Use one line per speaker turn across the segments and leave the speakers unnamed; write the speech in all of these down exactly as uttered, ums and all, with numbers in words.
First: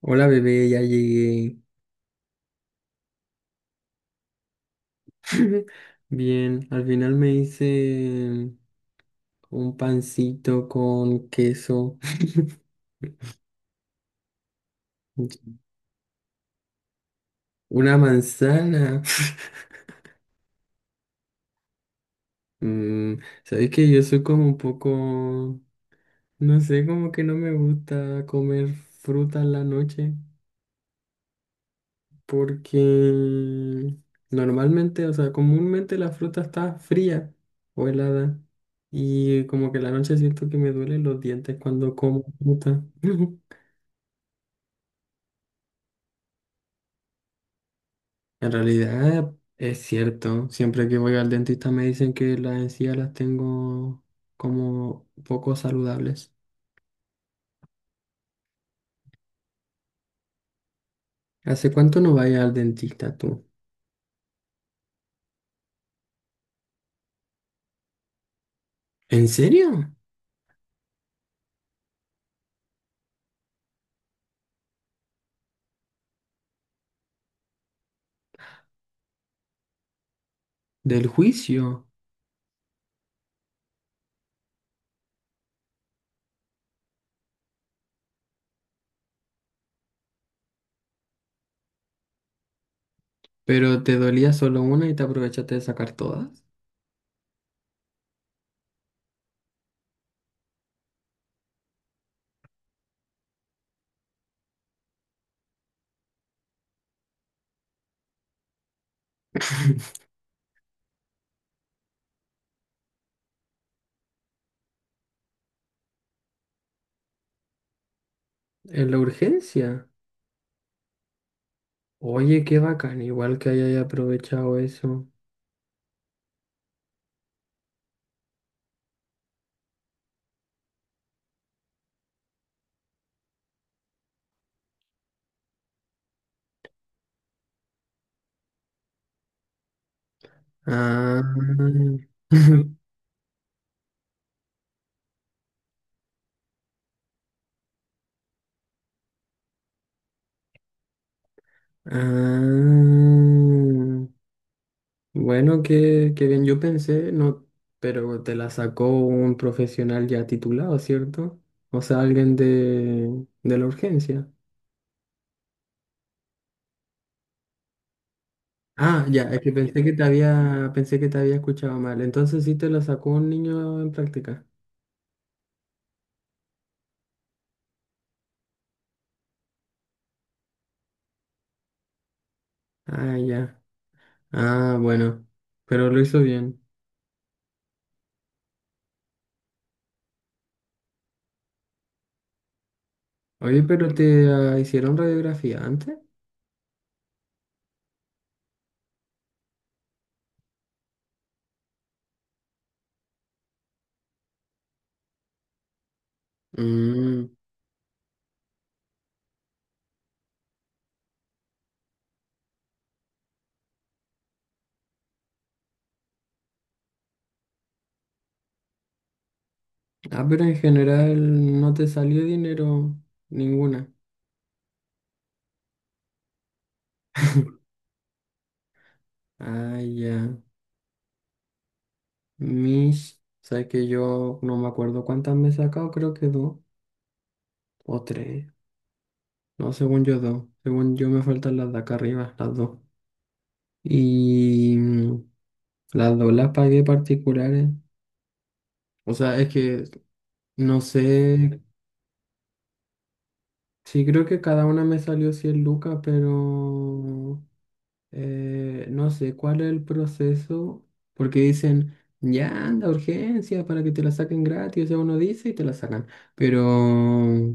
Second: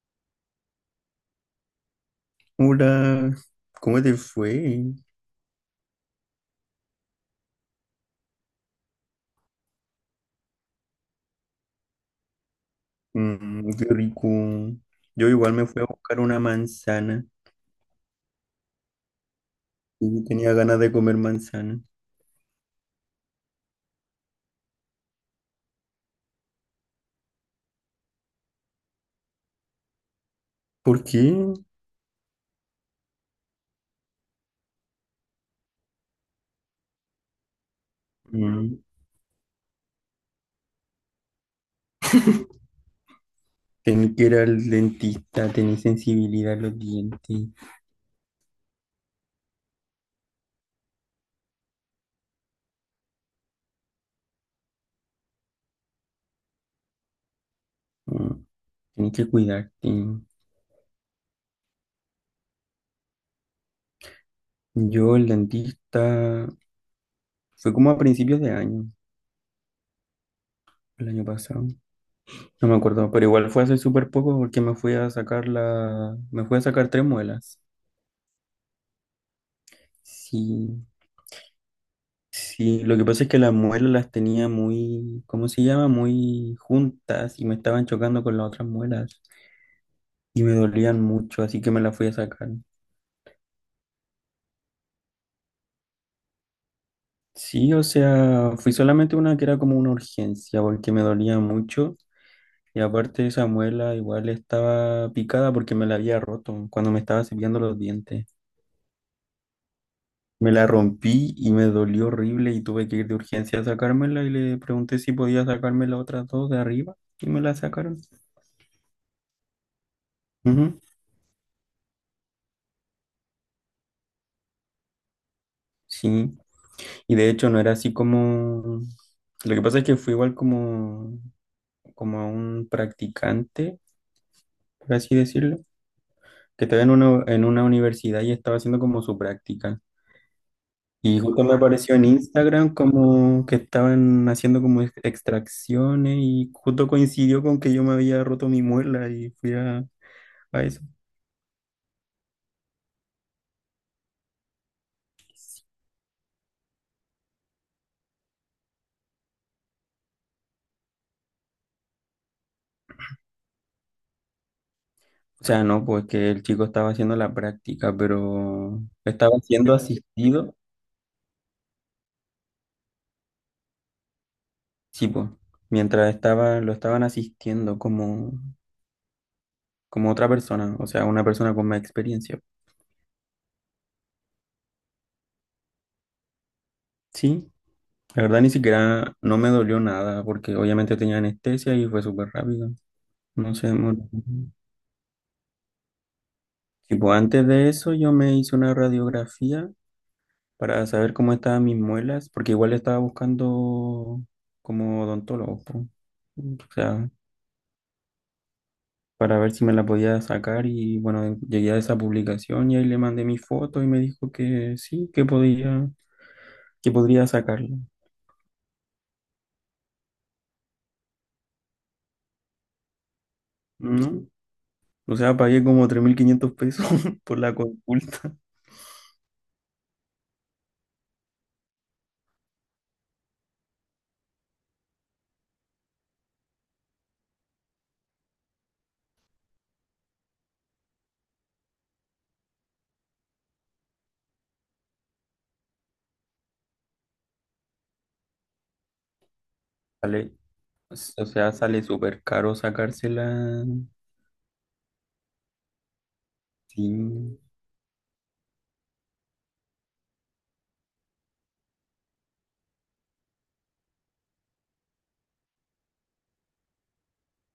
Hola bebé, ya llegué.
Hola, ¿cómo te fue?
Bien, al final me hice un pancito con queso,
Mm, qué rico. Yo igual me fui a buscar una manzana
una manzana.
y tenía ganas de comer manzana.
Mm, sabes que yo soy como un poco, no sé, como que no me gusta comer fruta en la noche
¿Por qué?
porque normalmente, o sea, comúnmente la fruta está fría o helada
Mm,
y como que en la noche siento que me duelen los dientes cuando como fruta.
Tenés que ir al dentista, tenía sensibilidad a los dientes,
En realidad es cierto, siempre que voy al dentista me dicen que las encías las tengo como poco saludables.
mm, tenía que cuidarte.
¿Hace cuánto no vaya al dentista tú?
Yo, el dentista, fue como a principios de año,
¿En serio?
el año pasado. No me acuerdo, pero igual fue hace súper poco porque me fui a sacar la... me fui a sacar tres muelas. Sí.
¿Del juicio?
Sí, lo que pasa es que las muelas las tenía muy, ¿cómo se llama? Muy juntas y me estaban chocando con las otras muelas y me dolían mucho, así que me las fui a sacar.
¿Pero te dolía solo una y te aprovechaste de sacar todas?
Sí, o sea, fui solamente una que era como una urgencia porque me dolía mucho y aparte esa muela igual estaba picada porque me la había roto cuando me estaba cepillando los dientes. Me la rompí y me dolió horrible y tuve que ir de urgencia a sacármela y le pregunté si podía sacarme las otras dos de arriba y me la sacaron.
¿En la urgencia?
Ujú.
Oye, qué bacán, igual que hayas aprovechado eso.
Sí. Y de hecho no era así como... Lo que pasa es que fue igual como, como a un practicante, por así decirlo, que estaba en una, en una universidad y estaba haciendo como su práctica. Y
Ah,
justo me apareció en Instagram como que estaban haciendo como ex- extracciones y justo coincidió con que yo me había roto mi muela y fui a, a eso.
ah. Bueno, qué, qué bien, yo pensé, no, pero te la sacó un profesional ya titulado, ¿cierto? O sea, alguien de, de la urgencia.
O sea, no, pues que el chico estaba haciendo la práctica, pero
Ah, ya,
estaba
es que
siendo
pensé que te
asistido,
había, pensé que te había escuchado mal. Entonces sí te la sacó un niño en práctica.
sí, pues, mientras estaba, lo estaban asistiendo como... como otra persona, o sea, una persona con más experiencia.
Ah, ya. Ah, bueno, pero lo hizo bien.
Sí, la verdad ni siquiera no me dolió nada porque obviamente tenía anestesia y fue súper rápido. No
Oye,
sé,
pero
muy-
te ah, hicieron radiografía antes.
Tipo antes de eso yo me hice una radiografía para saber cómo estaban mis muelas, porque igual estaba buscando como odontólogo, po. O sea,
Mm.
para ver si me la podía sacar y bueno, llegué a esa publicación y ahí le mandé mi foto y me dijo que sí, que podía, que podría sacarla.
Ah, pero en general no te salió dinero ninguna.
¿No? O sea, pagué como tres mil quinientos pesos por la consulta.
Ah, ya. Mis, sabes que yo no me acuerdo cuántas me he sacado, creo que dos o tres. No, según yo dos. Según yo me faltan las de acá arriba, las dos. Y mm, las dos las pagué particulares. O sea, es que
Sale,
no
o sea,
sé.
sale súper caro sacársela.
Sí, creo que cada una me salió cien lucas,
Sí.
pero Eh, no sé cuál es el proceso, porque dicen, ya anda, urgencia, para que te la saquen gratis, o sea, uno dice y te la sacan, pero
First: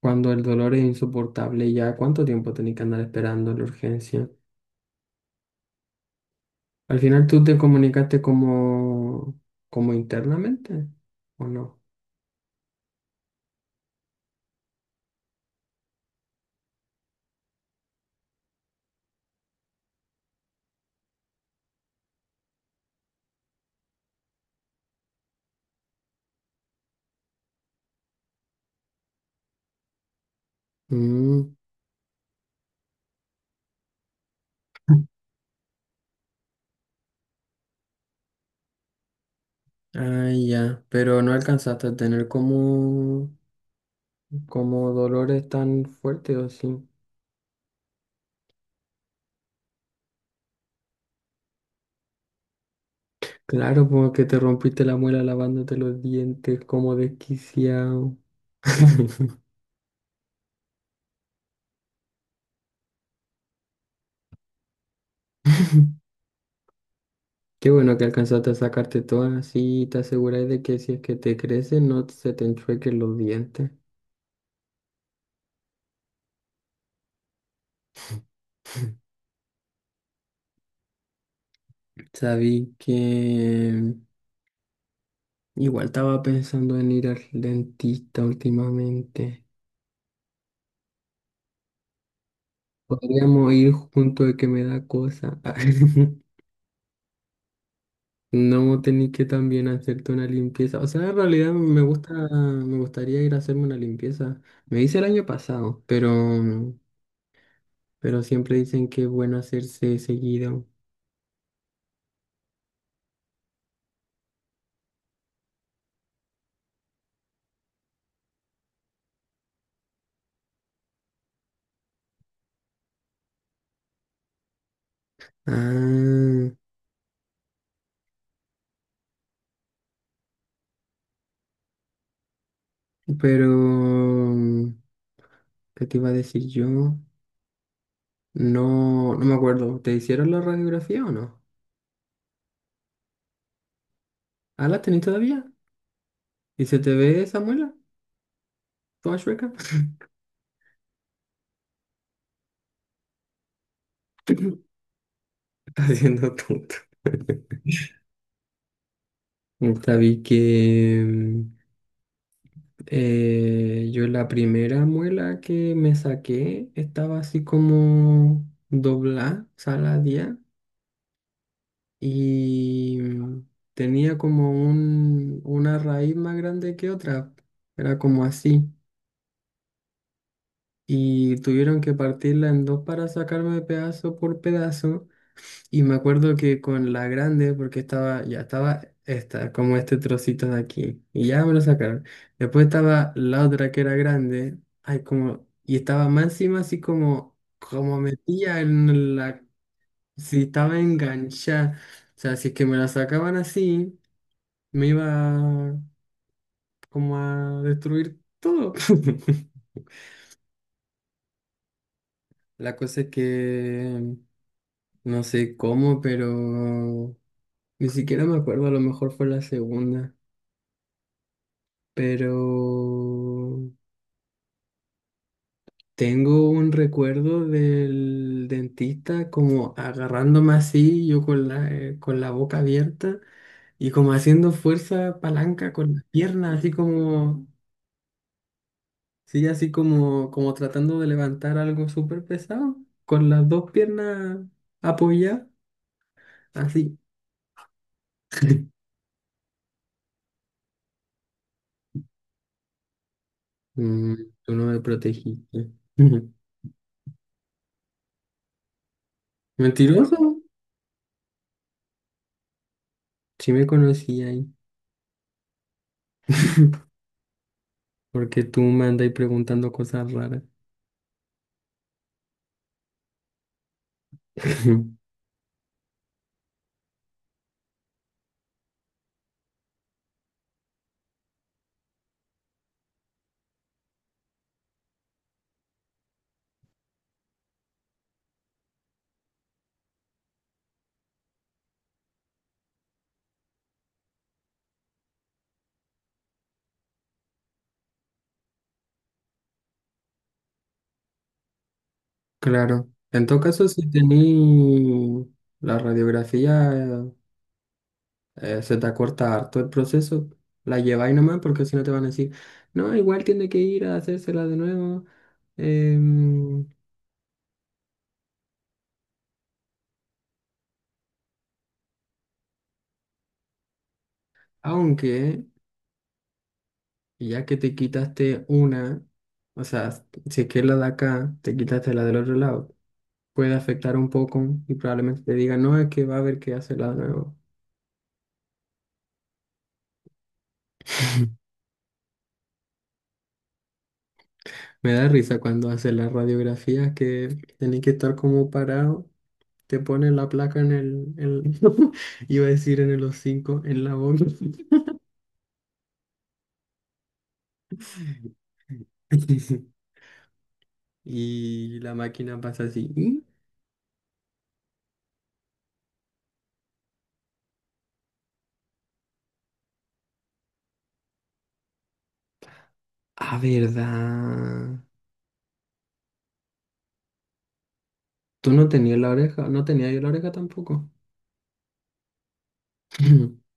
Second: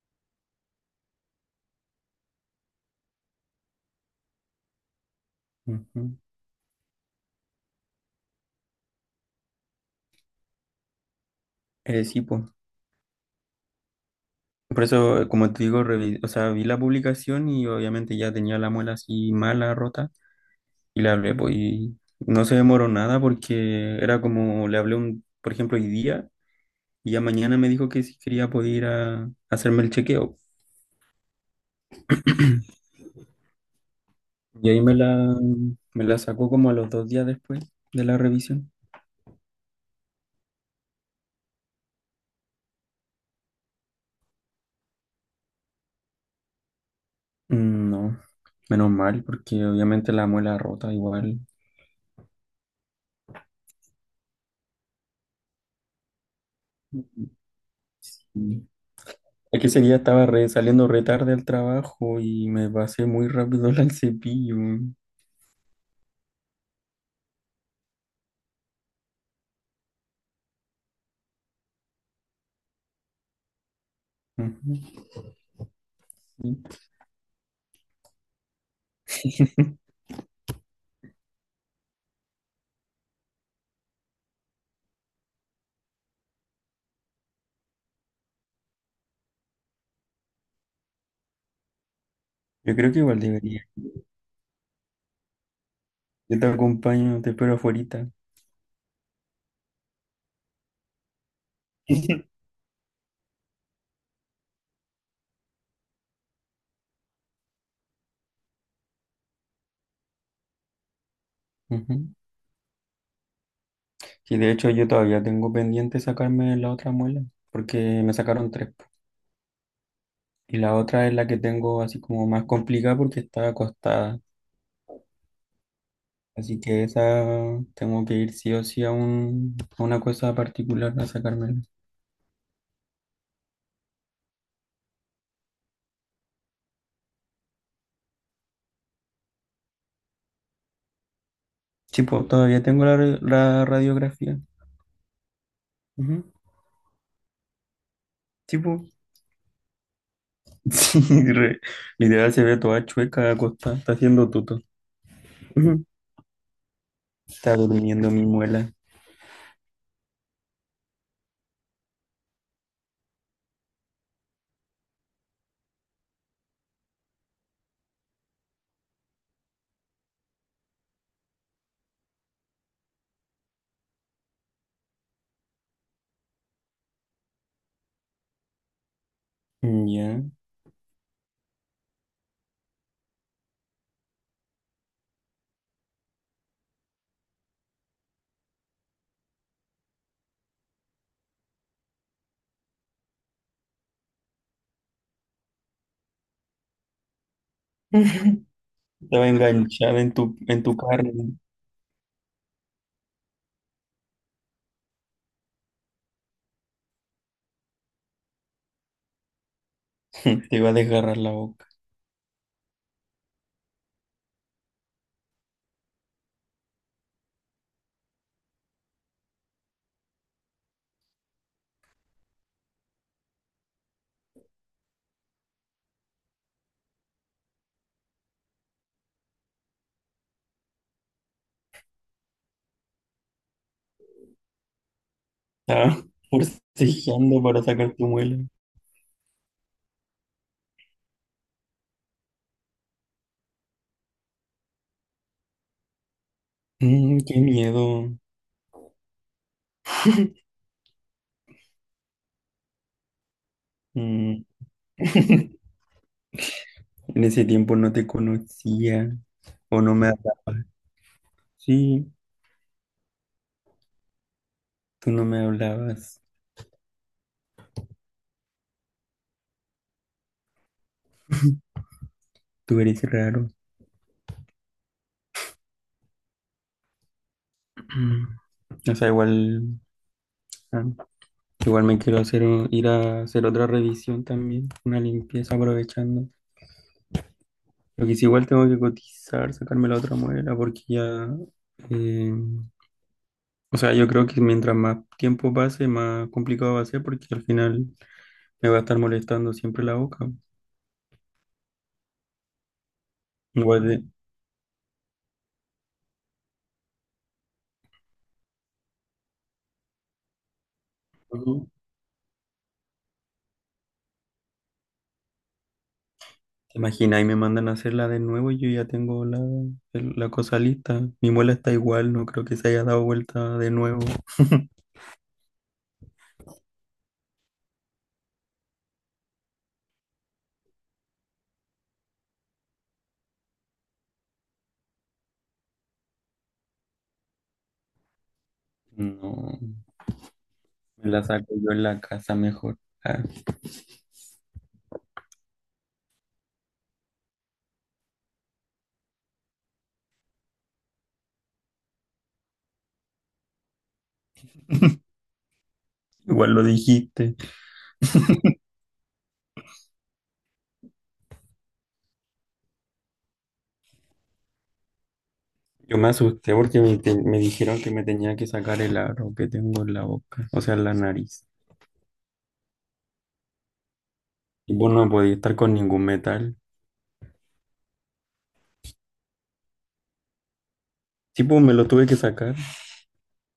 cuando el dolor es insoportable, ya cuánto tiempo tenés que andar esperando la urgencia.
Ujú.
Al final tú te comunicaste como, como internamente, ¿o no?
Eh, sí, pues. Por eso, como te digo, revi- o sea, vi la publicación y obviamente ya tenía la muela así mala, rota, y le hablé, pues, y no se demoró nada porque era como, le hablé un, por ejemplo, hoy día, y ya mañana me dijo que si quería poder ir a hacerme el chequeo.
Mm,
Y ahí me la, me la sacó como a los dos días después de la revisión.
ah, ya, pero no alcanzaste a tener como, como dolores tan fuertes o sí.
Mm, No, menos mal, porque obviamente la muela rota igual.
Claro, como que te rompiste la muela lavándote los dientes como desquiciado.
Mm. Es que ese día estaba re- saliendo re tarde al trabajo y me pasé muy rápido al cepillo.
Qué bueno que alcanzaste a sacarte todas, así te aseguráis de que si es que te crecen no se te enchuequen los dientes.
Ujú, sí.
Sabí que igual estaba pensando en ir al dentista últimamente.
Yo creo que igual
Podríamos
debería.
ir junto de que me da cosa.
Yo te acompaño, te espero afuerita.
No tenéis que también hacerte una limpieza. O sea, en realidad me gusta, me gustaría ir a hacerme una limpieza. Me hice el año pasado, pero, pero siempre dicen que es bueno hacerse seguido.
Ujú. Sí, de hecho yo todavía tengo pendiente sacarme la otra muela, porque me sacaron tres, po. Y la otra es la que tengo así como más complicada porque está acostada.
Ah,
Así que esa tengo que ir sí o sí a, un, a una cosa particular a sacármela.
pero, mm, ¿qué te iba a decir yo? No, no me acuerdo. ¿Te hicieron la radiografía o no?
Sí, po, todavía tengo la, ra- la radiografía.
¿Ah, la tenés todavía?
Ujú.
¿Y se te ve esa muela?
Sí, po.
¿Toda chueca?
Sí, re- Literal se ve toda chueca acostada, está haciendo tuto. Ujú.
Haciendo tonto.
Está durmiendo mi muela.
Sabí que... mm, Eh, yo la primera muela que me saqué estaba así como doblada, saladía, y tenía como un, una raíz más grande que otra, era como así,
Ya.
y tuvieron que partirla en dos para sacarme pedazo por pedazo. Y me acuerdo que con la grande, porque estaba, ya estaba esta, como este trocito de aquí, y ya me lo sacaron. Después estaba la otra que era grande, ay, como, y estaba más encima así como, como metía en
Estaba
la,
enganchada en tu,
si
en tu
estaba
carne.
enganchada. O sea, si es que me la sacaban así, me iba como a destruir todo.
Te iba a desgarrar la boca.
La cosa es que no sé cómo, pero ni siquiera me acuerdo, a lo mejor fue la segunda. Pero tengo un recuerdo del dentista como agarrándome así, yo con la, eh, con la boca abierta y como haciendo fuerza palanca con
Estaba
las piernas, así
forcejeando
como,
para sacar tu muela.
sí, así como, como tratando de levantar algo súper pesado, con las dos piernas apoyadas, así.
Mm, qué miedo.
Mm,
Mm.
tú no me protegiste.
En ese tiempo no te conocía. O no me
Mentiroso,
hablabas. Sí,
sí me conocí ahí.
tú no me hablabas.
Porque tú me andas preguntando cosas raras.
Tú eres raro. O sea, igual, ah, igual me quiero hacer un- ir a hacer otra revisión también, una limpieza aprovechando. Lo que sí, igual tengo que cotizar, sacarme la otra muela, porque ya, eh, o sea, yo creo que mientras más tiempo pase, más complicado va a ser, porque al final me va a estar molestando siempre la boca.
Claro. En todo caso,
Igual
si
de-
tení la radiografía, eh, se te acorta harto el proceso, la lleváis nomás porque si no te van a decir, no, igual tiene que ir a hacérsela de nuevo. em,
¿Te imaginas? Y me mandan a hacerla de nuevo y yo ya tengo la, el- la cosa lista. Mi muela está igual, no creo que se haya dado vuelta de nuevo.
Aunque ya que te quitaste una, o sea, si es que es la de acá, te quitaste la del otro lado, puede afectar un poco y probablemente te digan, no, es que va a haber que hacerla de nuevo.
No, me la saco yo en la casa mejor. Ah,
Me da risa cuando hacen las radiografías que tenéis que estar como parado. Te ponen la placa en el, en- iba a decir en el hocico, en la boca.
igual lo dijiste.
Y la máquina pasa así. ¿Mm?
Yo me asusté porque me, te- me dijeron que me tenía que sacar el aro que tengo en la boca, o sea, en la nariz.
Ah,
Y
verdad.
pues no podía estar con ningún metal.
Tú no tenías la oreja, no tenía yo la oreja tampoco.
Sí, pues me lo tuve que sacar.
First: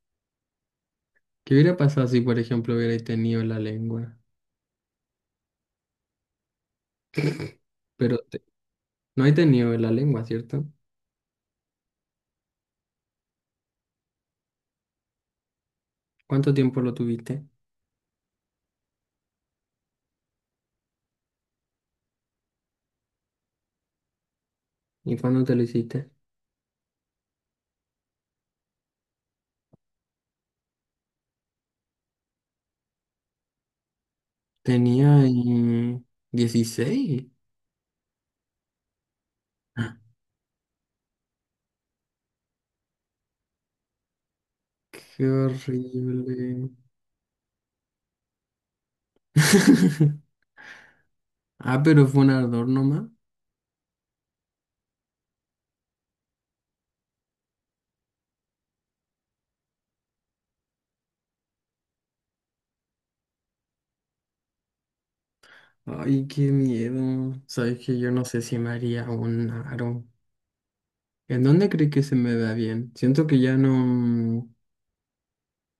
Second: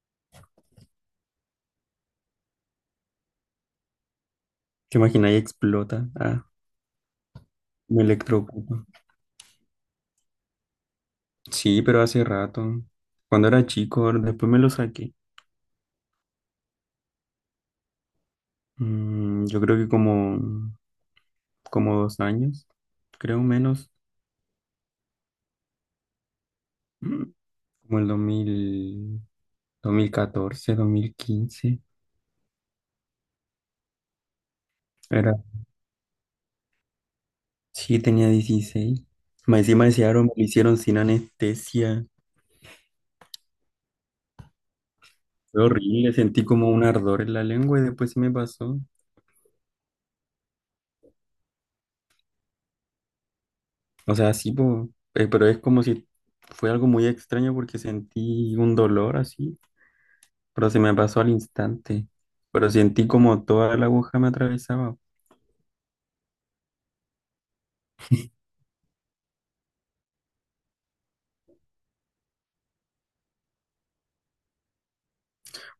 ¿Qué hubiera pasado si, por ejemplo, hubierais tenido la lengua?
¿Te imaginas? Y explota. Ah, me
Pero te-
electrocuto.
no he tenido la lengua, ¿cierto?
Sí, pero hace rato. Cuando era chico, después me lo saqué.
¿Cuánto tiempo lo tuviste?
Mm, yo creo que como, como dos años, creo menos,
¿Y cuándo te lo hiciste?
mm, como el dos dos mil dos mil catorce, dos mil quince.
Tenía
Era,
eh, dieciséis.
sí, tenía dieciséis. Más encima ese aro me lo hicieron sin anestesia.
Qué
Fue horrible, sentí
horrible.
como un ardor en la lengua y después se me pasó.
Ah, pero fue un ardor nomás.
O sea, sí, po, eh, pero es como si fue algo muy extraño porque sentí un dolor así, pero se me pasó al instante. Pero sentí como toda la aguja me atravesaba.
Ay, qué miedo. Sabes que yo no sé si me haría un aro. ¿En dónde crees que se me da bien? Siento que ya no mm,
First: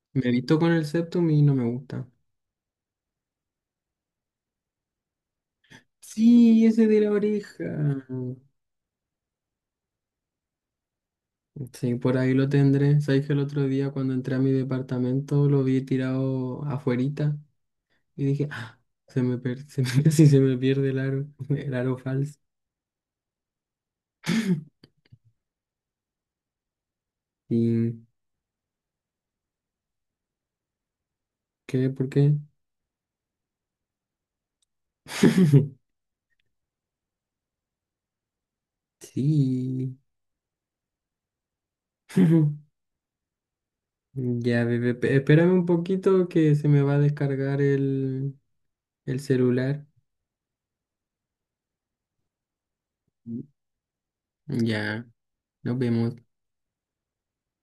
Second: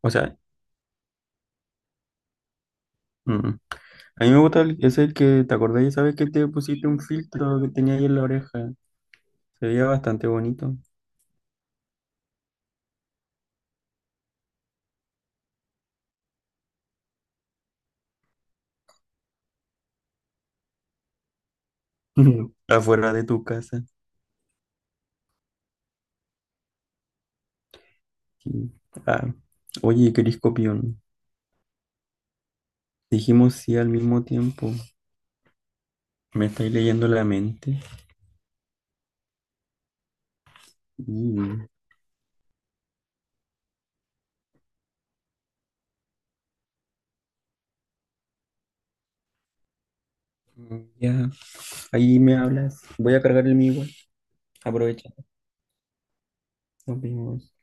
O
me he
sea,
visto con el septum y no me gusta.
mm. A mí me gusta el- ese el que te acordás, ya sabes que te
Sí,
pusiste
ese
un
de la
filtro
oreja.
que tenía ahí en la oreja. Se veía bastante bonito.
Sí, por ahí lo tendré. Sabes que el otro día cuando entré a mi departamento lo vi tirado afuerita y dije, ah, se me per- se me- casi se me pierde el aro, el aro falso.
Afuera de tu casa.
¿Y
Sí. Ah, oye, Cris Copión,
qué? ¿Por qué?
dijimos sí al mismo tiempo. Me estáis leyendo la mente.
Sí.
Y,
Ya, bebé, pe- espérame un poquito que se me va a descargar el, el celular.
ya, ahí me hablas. Voy a cargar el mío igual.
Ya,
Aprovecha.
nos vemos.
Nos vemos.